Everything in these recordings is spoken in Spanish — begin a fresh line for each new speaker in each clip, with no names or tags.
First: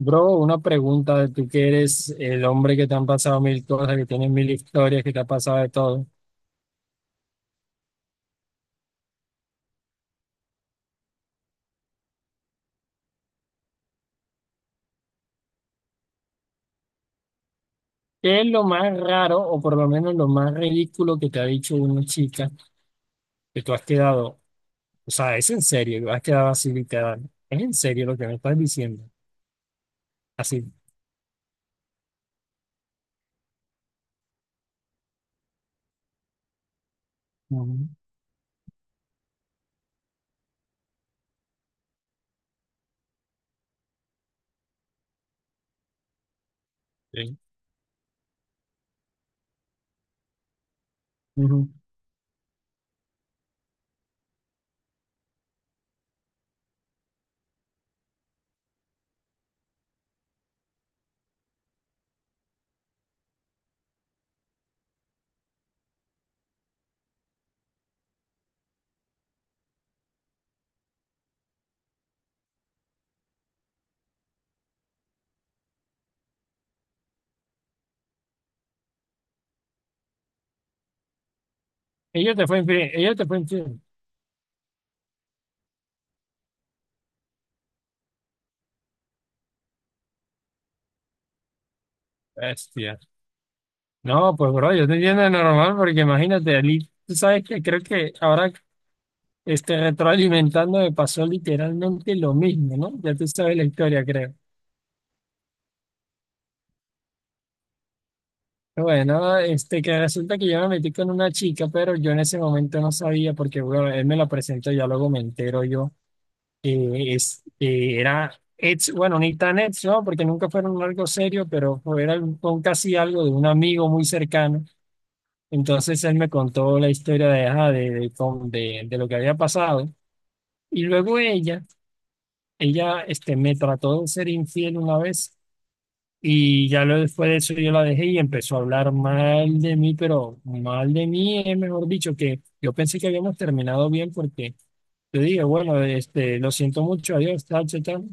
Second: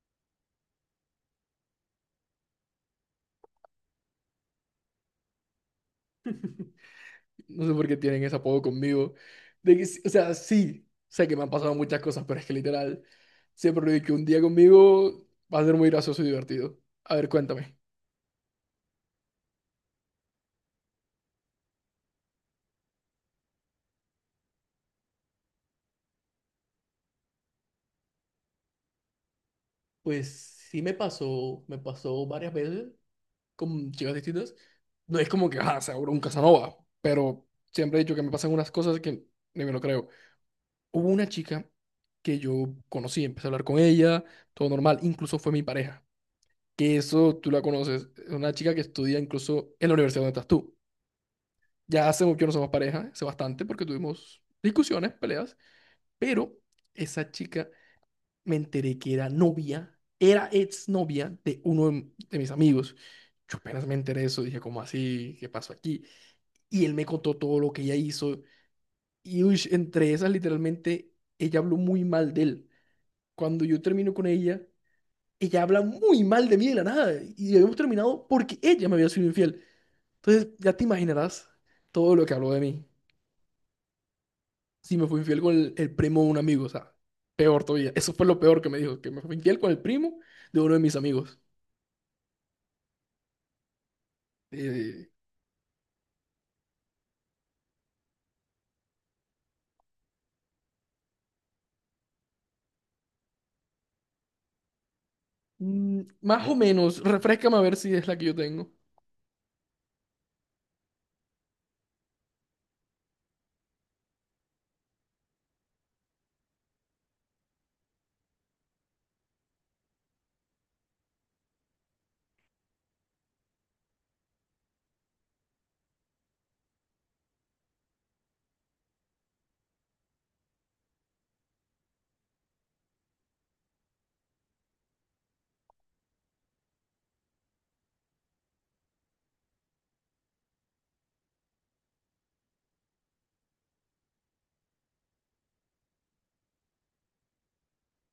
Bro, una pregunta de tú que eres el hombre que te han pasado mil cosas, que tienes mil historias, que te ha pasado de todo.
No sé por qué tienen ese apodo conmigo. De que, sí, sé que me han pasado muchas cosas, pero es que literal, siempre lo digo que un día conmigo va a ser muy gracioso y divertido. A ver, cuéntame.
¿Qué es lo más raro o por lo menos lo más ridículo que te ha dicho una chica que tú has quedado? O sea, es en serio, has quedado así literal. Es en serio lo que me estás diciendo.
Pues
Así.
sí me pasó varias veces con chicas distintas. No es como que, ah, seguro un Casanova, pero
Ujú,
siempre he dicho que me pasan unas cosas que ni me lo creo. Hubo una chica que yo conocí, empecé a hablar con ella, todo normal, incluso fue mi pareja. Que eso
sí,
tú la conoces, es una chica que estudia incluso en la universidad donde estás tú.
ujú.
Ya hace mucho que no somos pareja, hace bastante, porque tuvimos discusiones, peleas, pero esa chica me enteré que era novia, era exnovia de mis amigos. Yo apenas me enteré de eso, dije, ¿cómo así? ¿Qué pasó aquí? Y él me contó todo lo que ella hizo. Y uy, entre esas, literalmente, ella habló muy mal de él. Cuando yo termino con ella, ella habla muy mal de mí de la nada. Y habíamos terminado porque ella me había sido infiel. Entonces, ya te imaginarás todo lo que
Ella te
habló
fue
de mí.
infiel, ella te fue infiel.
Si me fui infiel con el primo de un amigo, o sea, peor todavía. Eso fue lo peor que me dijo, que me fui infiel con el primo de uno de mis amigos.
Bestia. No, pues bro, yo te
Eh,
entiendo normal porque imagínate, Ali, tú sabes que creo que ahora retroalimentando me pasó literalmente lo mismo, ¿no? Ya tú sabes la historia, creo.
Más o menos, refréscame a ver si es la que yo tengo.
Bueno, que resulta que yo me metí con una chica, pero yo en ese momento no sabía porque, bueno, él me la presentó y ya luego me entero yo. Era ex, bueno, ni tan ex, ¿no? Porque nunca fueron algo serio, pero era un casi algo de un amigo muy cercano. Entonces él me contó la historia de, ajá, de, con- de lo que había pasado. Y luego ella, me trató de ser infiel una vez. Después de eso yo la dejé y empezó a hablar mal de mí, pero mal de mí es mejor dicho que yo pensé que habíamos terminado bien porque yo dije, bueno, lo siento mucho, adiós, tal, tal, tal.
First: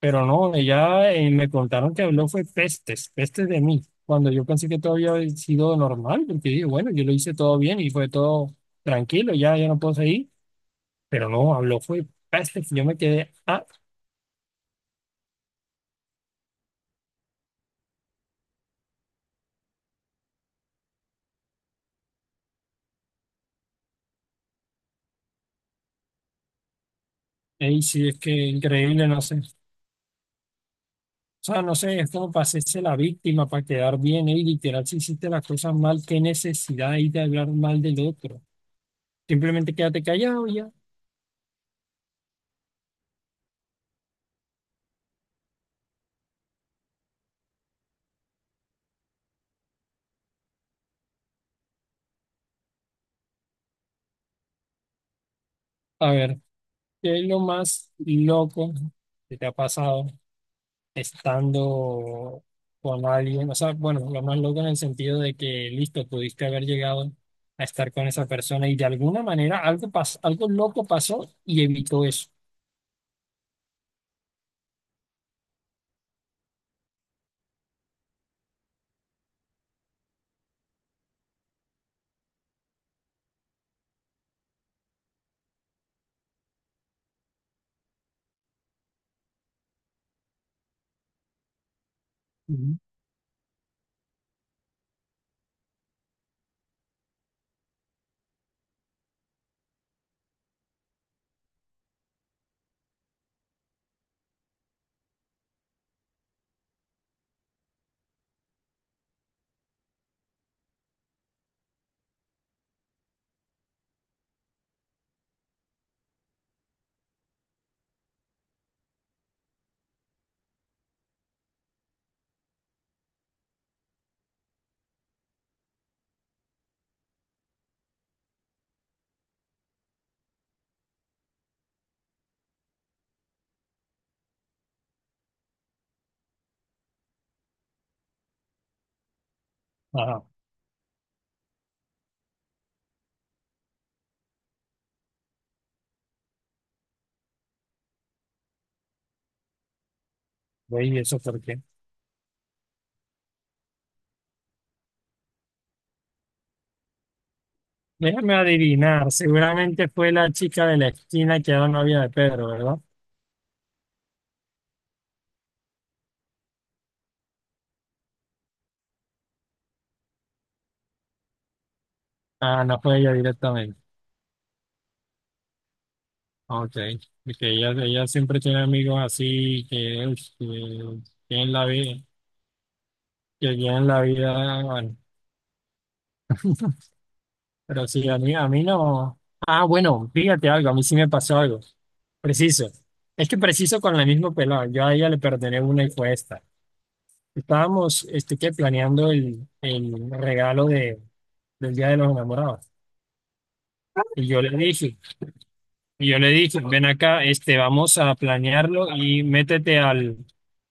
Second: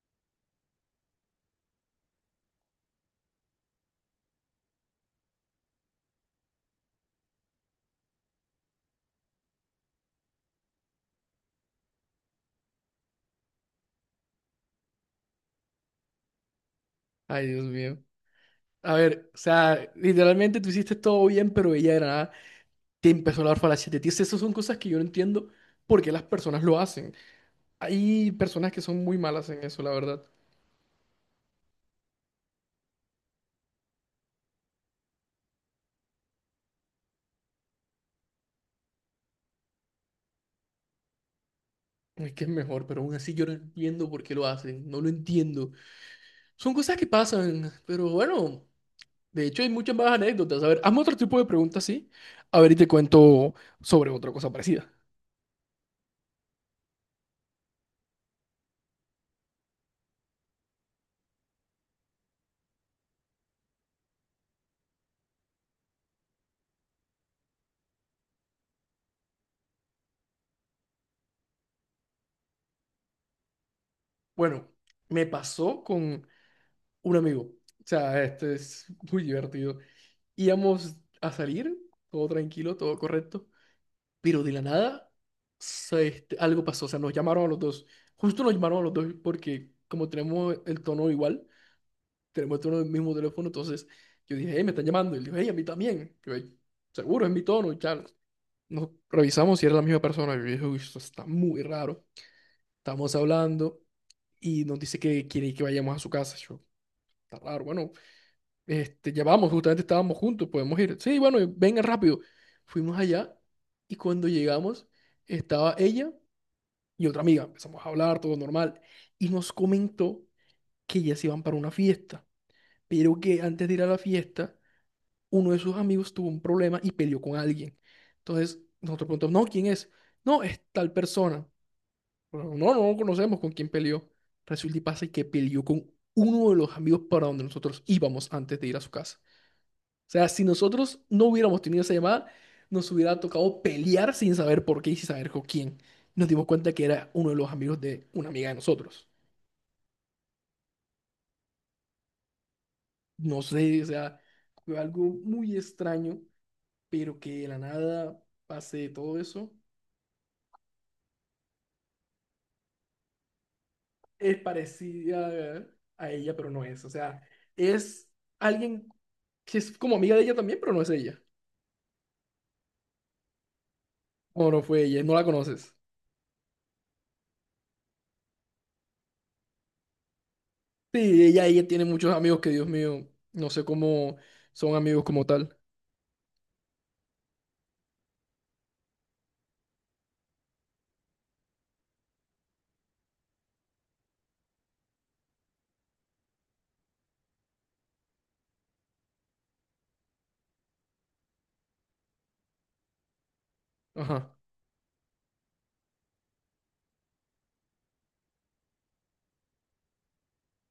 Pero no, ella me contaron que habló fue pestes, pestes de mí, cuando yo pensé que todo había sido normal, porque dije, bueno, yo lo hice todo bien y fue todo tranquilo, ya no puedo seguir. Pero no, habló fue pestes, yo me quedé,
Ay, Dios mío. A ver, o sea, literalmente tú hiciste todo bien, pero ella era nada. Te empezó a hablar falacias de ti. Esas son cosas que yo no entiendo por qué las personas lo hacen.
ey, sí, es que
Hay personas que son
increíble,
muy
no sé.
malas en eso, la verdad.
O sea, no sé, es como para hacerse la víctima, para quedar bien. ¿Eh? Y literal, si hiciste las cosas mal, qué necesidad hay de hablar mal del otro. Simplemente quédate callado y ya.
Es que es mejor, pero aún así yo no entiendo por qué lo hacen. No lo entiendo. Son cosas que pasan, pero bueno, de hecho hay muchas más anécdotas. A ver, hazme otro tipo de preguntas, sí. A ver, y te cuento sobre otra cosa parecida.
A ver, ¿qué es lo más loco que te ha pasado estando con alguien? O sea, bueno, lo más loco en el sentido de que, listo, pudiste haber llegado a estar con esa persona y de alguna manera algo loco pasó y evitó eso.
Bueno, me pasó con un amigo. O sea, esto es muy divertido. Íbamos a salir, todo tranquilo, todo correcto, pero de la nada algo pasó. O sea, nos llamaron a los dos. Justo nos llamaron a los dos porque como tenemos el tono igual, tenemos
Ujú.
el mismo teléfono, entonces yo dije, hey, me están llamando. Y él dijo, hey, a mí también. Yo, "Ey, seguro, es mi tono", y tal. Nos revisamos si era la misma persona. Y yo dije, uy, esto está muy raro. Estamos hablando y nos dice que quiere que vayamos a su casa. Yo, está raro, bueno, ya vamos, justamente estábamos juntos, podemos ir. Sí, bueno, vengan rápido. Fuimos allá y cuando llegamos estaba ella y otra amiga. Empezamos a hablar, todo normal. Y nos comentó que ellas iban para una fiesta, pero que antes de ir a la fiesta uno de sus amigos tuvo un problema y peleó con alguien. Entonces, nosotros preguntamos, no, ¿quién es? No, es tal persona. Bueno, no conocemos con quién peleó. Resulta y pasa que peleó con uno de los amigos para donde nosotros íbamos antes de ir a su casa. O
Ajá,
sea, si nosotros no hubiéramos tenido esa llamada, nos hubiera tocado pelear sin saber por qué y sin saber con quién. Nos dimos cuenta que era uno de los amigos de una amiga de nosotros.
voy, ¿y eso por qué?
No sé, o sea, fue algo muy extraño, pero que de la nada
Déjame
pase
adivinar,
todo eso.
seguramente fue la chica de la esquina que era novia de Pedro, ¿verdad?
Es parecida a ella, pero no es. O sea, es alguien que es como amiga de ella también, pero no es ella.
Ah, no fue ella directamente.
O no fue ella, no la conoces.
Ok, porque ella siempre tiene amigos así que, uy, que
Sí, ella,
tienen la
ella tiene
vida,
muchos amigos que, Dios mío, no
que
sé
tienen la
cómo
vida,
son
bueno,
amigos como tal.
pero sí, a mí no. Ah, bueno, fíjate algo, a mí sí me pasó algo, preciso. Es que preciso con la misma pelada, yo a ella le perdoné una y fue esta. Estábamos, este, que planeando el regalo del Día de los Enamorados. Y
Ajá.
yo le dije, Y yo le dije, ven acá, vamos a planearlo y métete al,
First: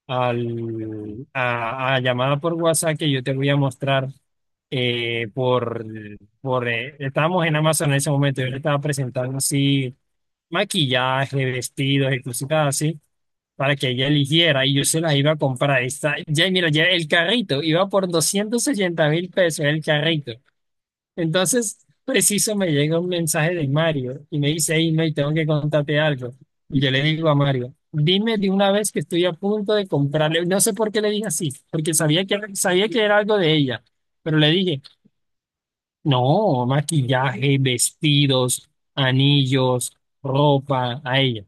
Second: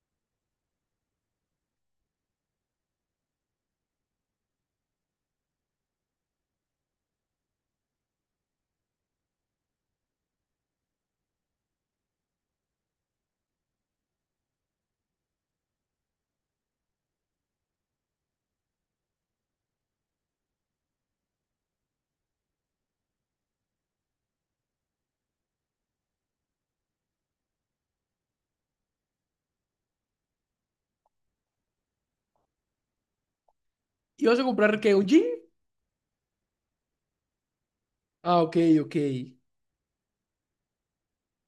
al, a, a llamada por WhatsApp que yo te voy a mostrar eh, por, por estábamos en Amazon en ese momento, yo le estaba presentando así maquillaje, vestidos y cositas así, para que ella eligiera y yo se las iba a comprar. Está, ya, mira, ya el carrito iba por 280 mil pesos el carrito. Entonces, preciso me llega un mensaje de Mario y me dice, hey, May, tengo que contarte algo. Y yo le digo a Mario, dime de una vez que estoy a punto de comprarle. No sé por qué le dije así, porque sabía que era algo de ella.
¿Y vas
Pero
a
le
comprar
dije,
qué? ¿Un jean?
no, maquillaje,
Ah, ok,
vestidos,
ok.
anillos, ropa, a ella.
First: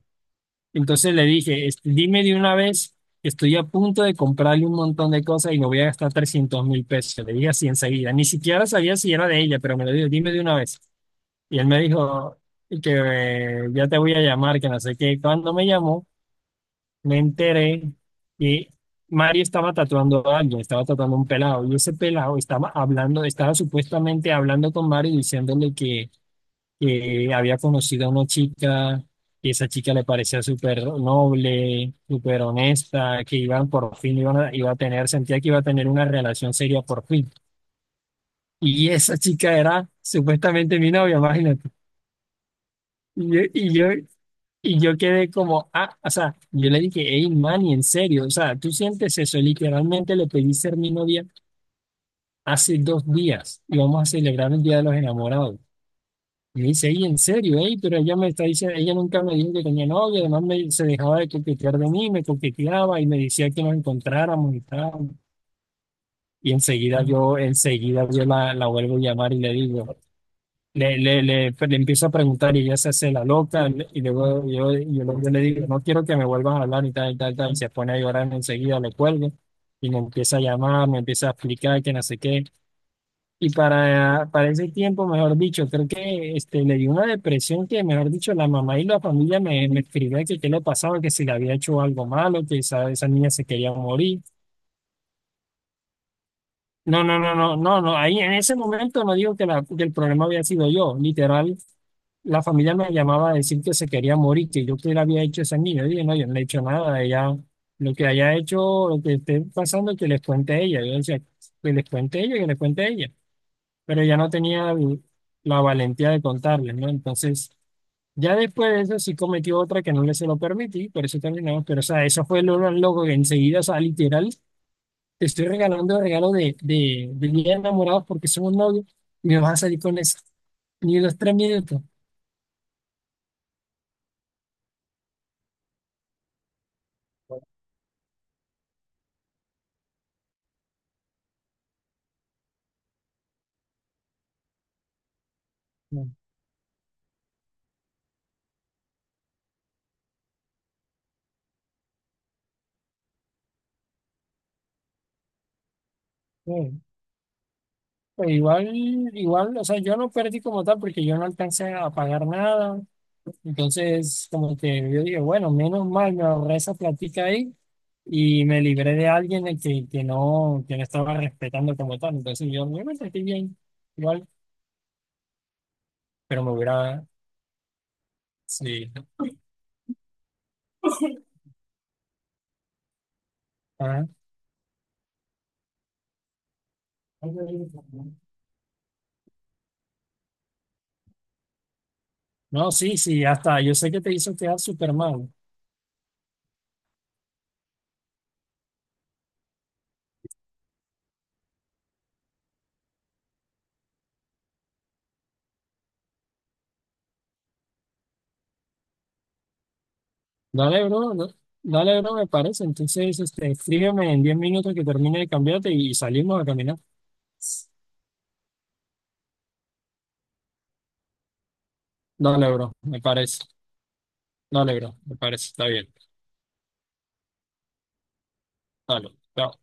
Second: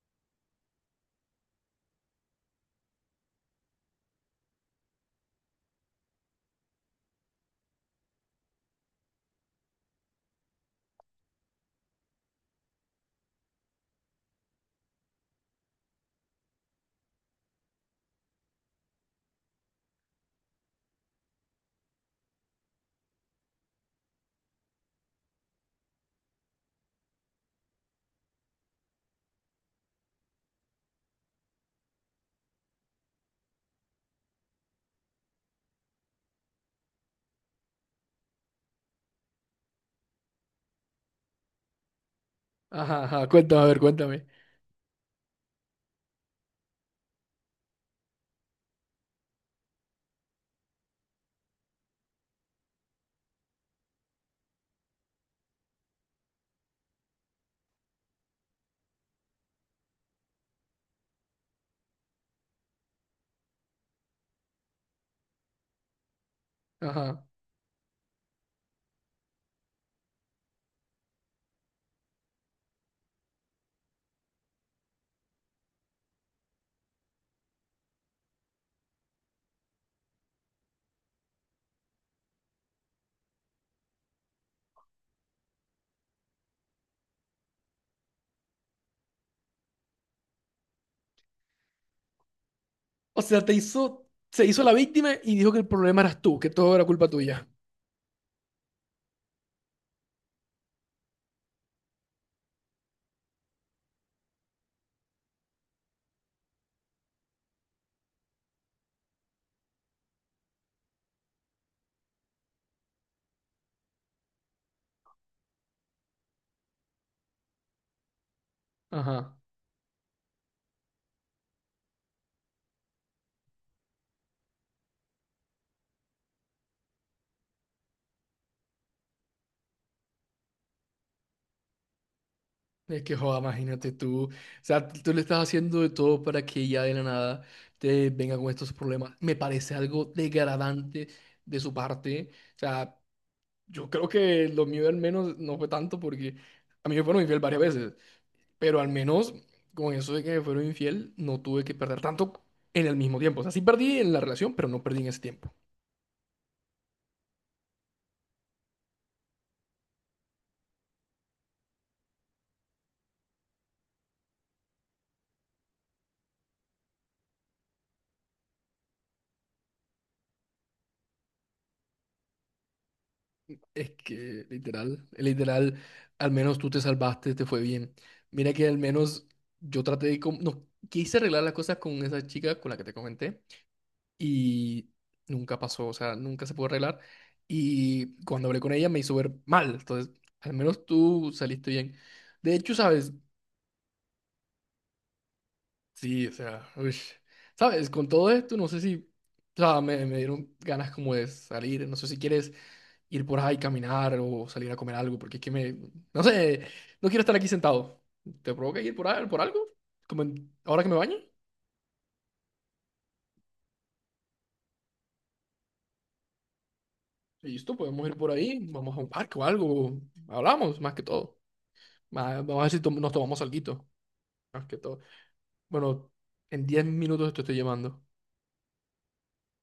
Entonces le dije, dime de una vez que estoy a punto de comprarle un montón de cosas y me voy a gastar 300.000 pesos. Le dije así enseguida. Ni siquiera sabía si era de ella, pero me lo dijo, dime de una vez. Y él me dijo y que ya te voy a llamar, que no sé qué. Cuando me llamó, me enteré que Mario estaba tatuando a alguien, estaba tatuando a un pelado. Y ese pelado estaba hablando, estaba supuestamente hablando con Mario y diciéndole que había conocido a una chica, que esa chica le parecía súper noble, súper honesta, que iban por fin, iba a tener, sentía que iba a tener una relación seria por fin. Y esa chica era supuestamente mi novia, imagínate.
Ajá, ajá.
Y yo,
Cuéntame, a
y
ver,
yo,
cuéntame.
Y yo quedé como, ah, o sea, yo le dije, hey, Manny, en serio, o sea, tú sientes eso, literalmente le pedí ser mi novia hace 2 días y vamos a celebrar el Día de los Enamorados. Y me dice, hey, en serio, hey, pero ella me está diciendo, ella nunca me dijo que tenía novia, además se dejaba de coquetear de mí, me coqueteaba y me decía que nos encontráramos y tal.
Ajá.
Enseguida yo la vuelvo a llamar y le digo, pues, le empiezo a preguntar y ella se hace la loca y luego yo le digo, no quiero que me vuelvan a hablar y tal y tal, y se pone a llorar enseguida, le cuelgo y me empieza a llamar, me empieza a explicar que no sé qué. Y para ese tiempo, mejor dicho, creo que le dio una depresión que, mejor dicho, la mamá y la familia me escribían que qué le pasaba, que si le había hecho algo malo, que esa
O
niña se
sea, te
quería
hizo,
morir.
se hizo la víctima y dijo que el problema eras tú, que todo era
No,
culpa
no, no,
tuya.
no, no, no, ahí en ese momento no digo que el problema había sido yo, literal. La familia me llamaba a decir que se quería morir, que yo qué le había hecho a esa niña. Yo dije, no, yo no le he hecho nada. Ella, lo que haya hecho, lo que esté pasando, que les cuente a ella. Yo decía, que les cuente a ella, que les cuente a ella. Pero ella no tenía la valentía de contarles, ¿no? Entonces, ya después de eso sí
Ajá.
cometió otra que no le se lo permití, por eso terminamos. Pero, o sea, eso fue lo más loco que enseguida, o sea, literal, te estoy regalando regalo de día de enamorados porque somos novios y me vas a salir con eso. Ni los 3 minutos.
Es que, joda, imagínate tú, o sea, tú le estás haciendo de todo para que ya de la nada te venga con estos problemas. Me parece algo degradante de su parte. O sea, yo creo que lo mío al menos no fue tanto
No,
porque a mí me fueron infiel varias veces, pero al menos con eso de que me fueron infiel no tuve que perder tanto en el mismo tiempo. O sea, sí perdí en la relación, pero no perdí en ese tiempo.
no. Pues igual, o sea, yo no perdí como tal porque yo no alcancé a pagar nada. Entonces, como que yo dije, bueno, menos mal me ahorré esa plática ahí y me libré de alguien de que, que no estaba respetando como tal. Entonces yo me sentí bien,
Es
igual,
que literal, literal, al
pero me
menos tú te
hubiera,
salvaste, te fue bien. Mira que al
sí.
menos yo traté de... No, quise arreglar las cosas con esa chica con la que te comenté
Ajá.
y nunca pasó, o sea, nunca se pudo arreglar. Y cuando hablé con ella me hizo ver mal, entonces al menos tú saliste bien. De
No,
hecho,
sí,
¿sabes?
sí, hasta yo sé que te hizo quedar súper mal.
Sí, o sea, uy. ¿Sabes? Con todo esto, no sé si, o sea, me dieron ganas como de salir, no sé si quieres ir por ahí, caminar o salir a comer algo, porque es que me, no sé, no quiero estar aquí sentado. ¿Te provoca ir por ahí, por algo? Como ahora
Dale,
que me
bro,
baño,
no- Dale, bro, me parece. Entonces, escríbeme en 10 minutos que termine de cambiarte y salimos a caminar.
listo, podemos ir por ahí, vamos a un parque o algo, hablamos más que todo.
Dale,
Vamos a ver
bro,
si
me
nos
parece.
tomamos alguito, más
Dale,
que
bro,
todo.
me parece. Está bien.
Bueno, en 10 minutos te estoy llamando.
Dale. Chao.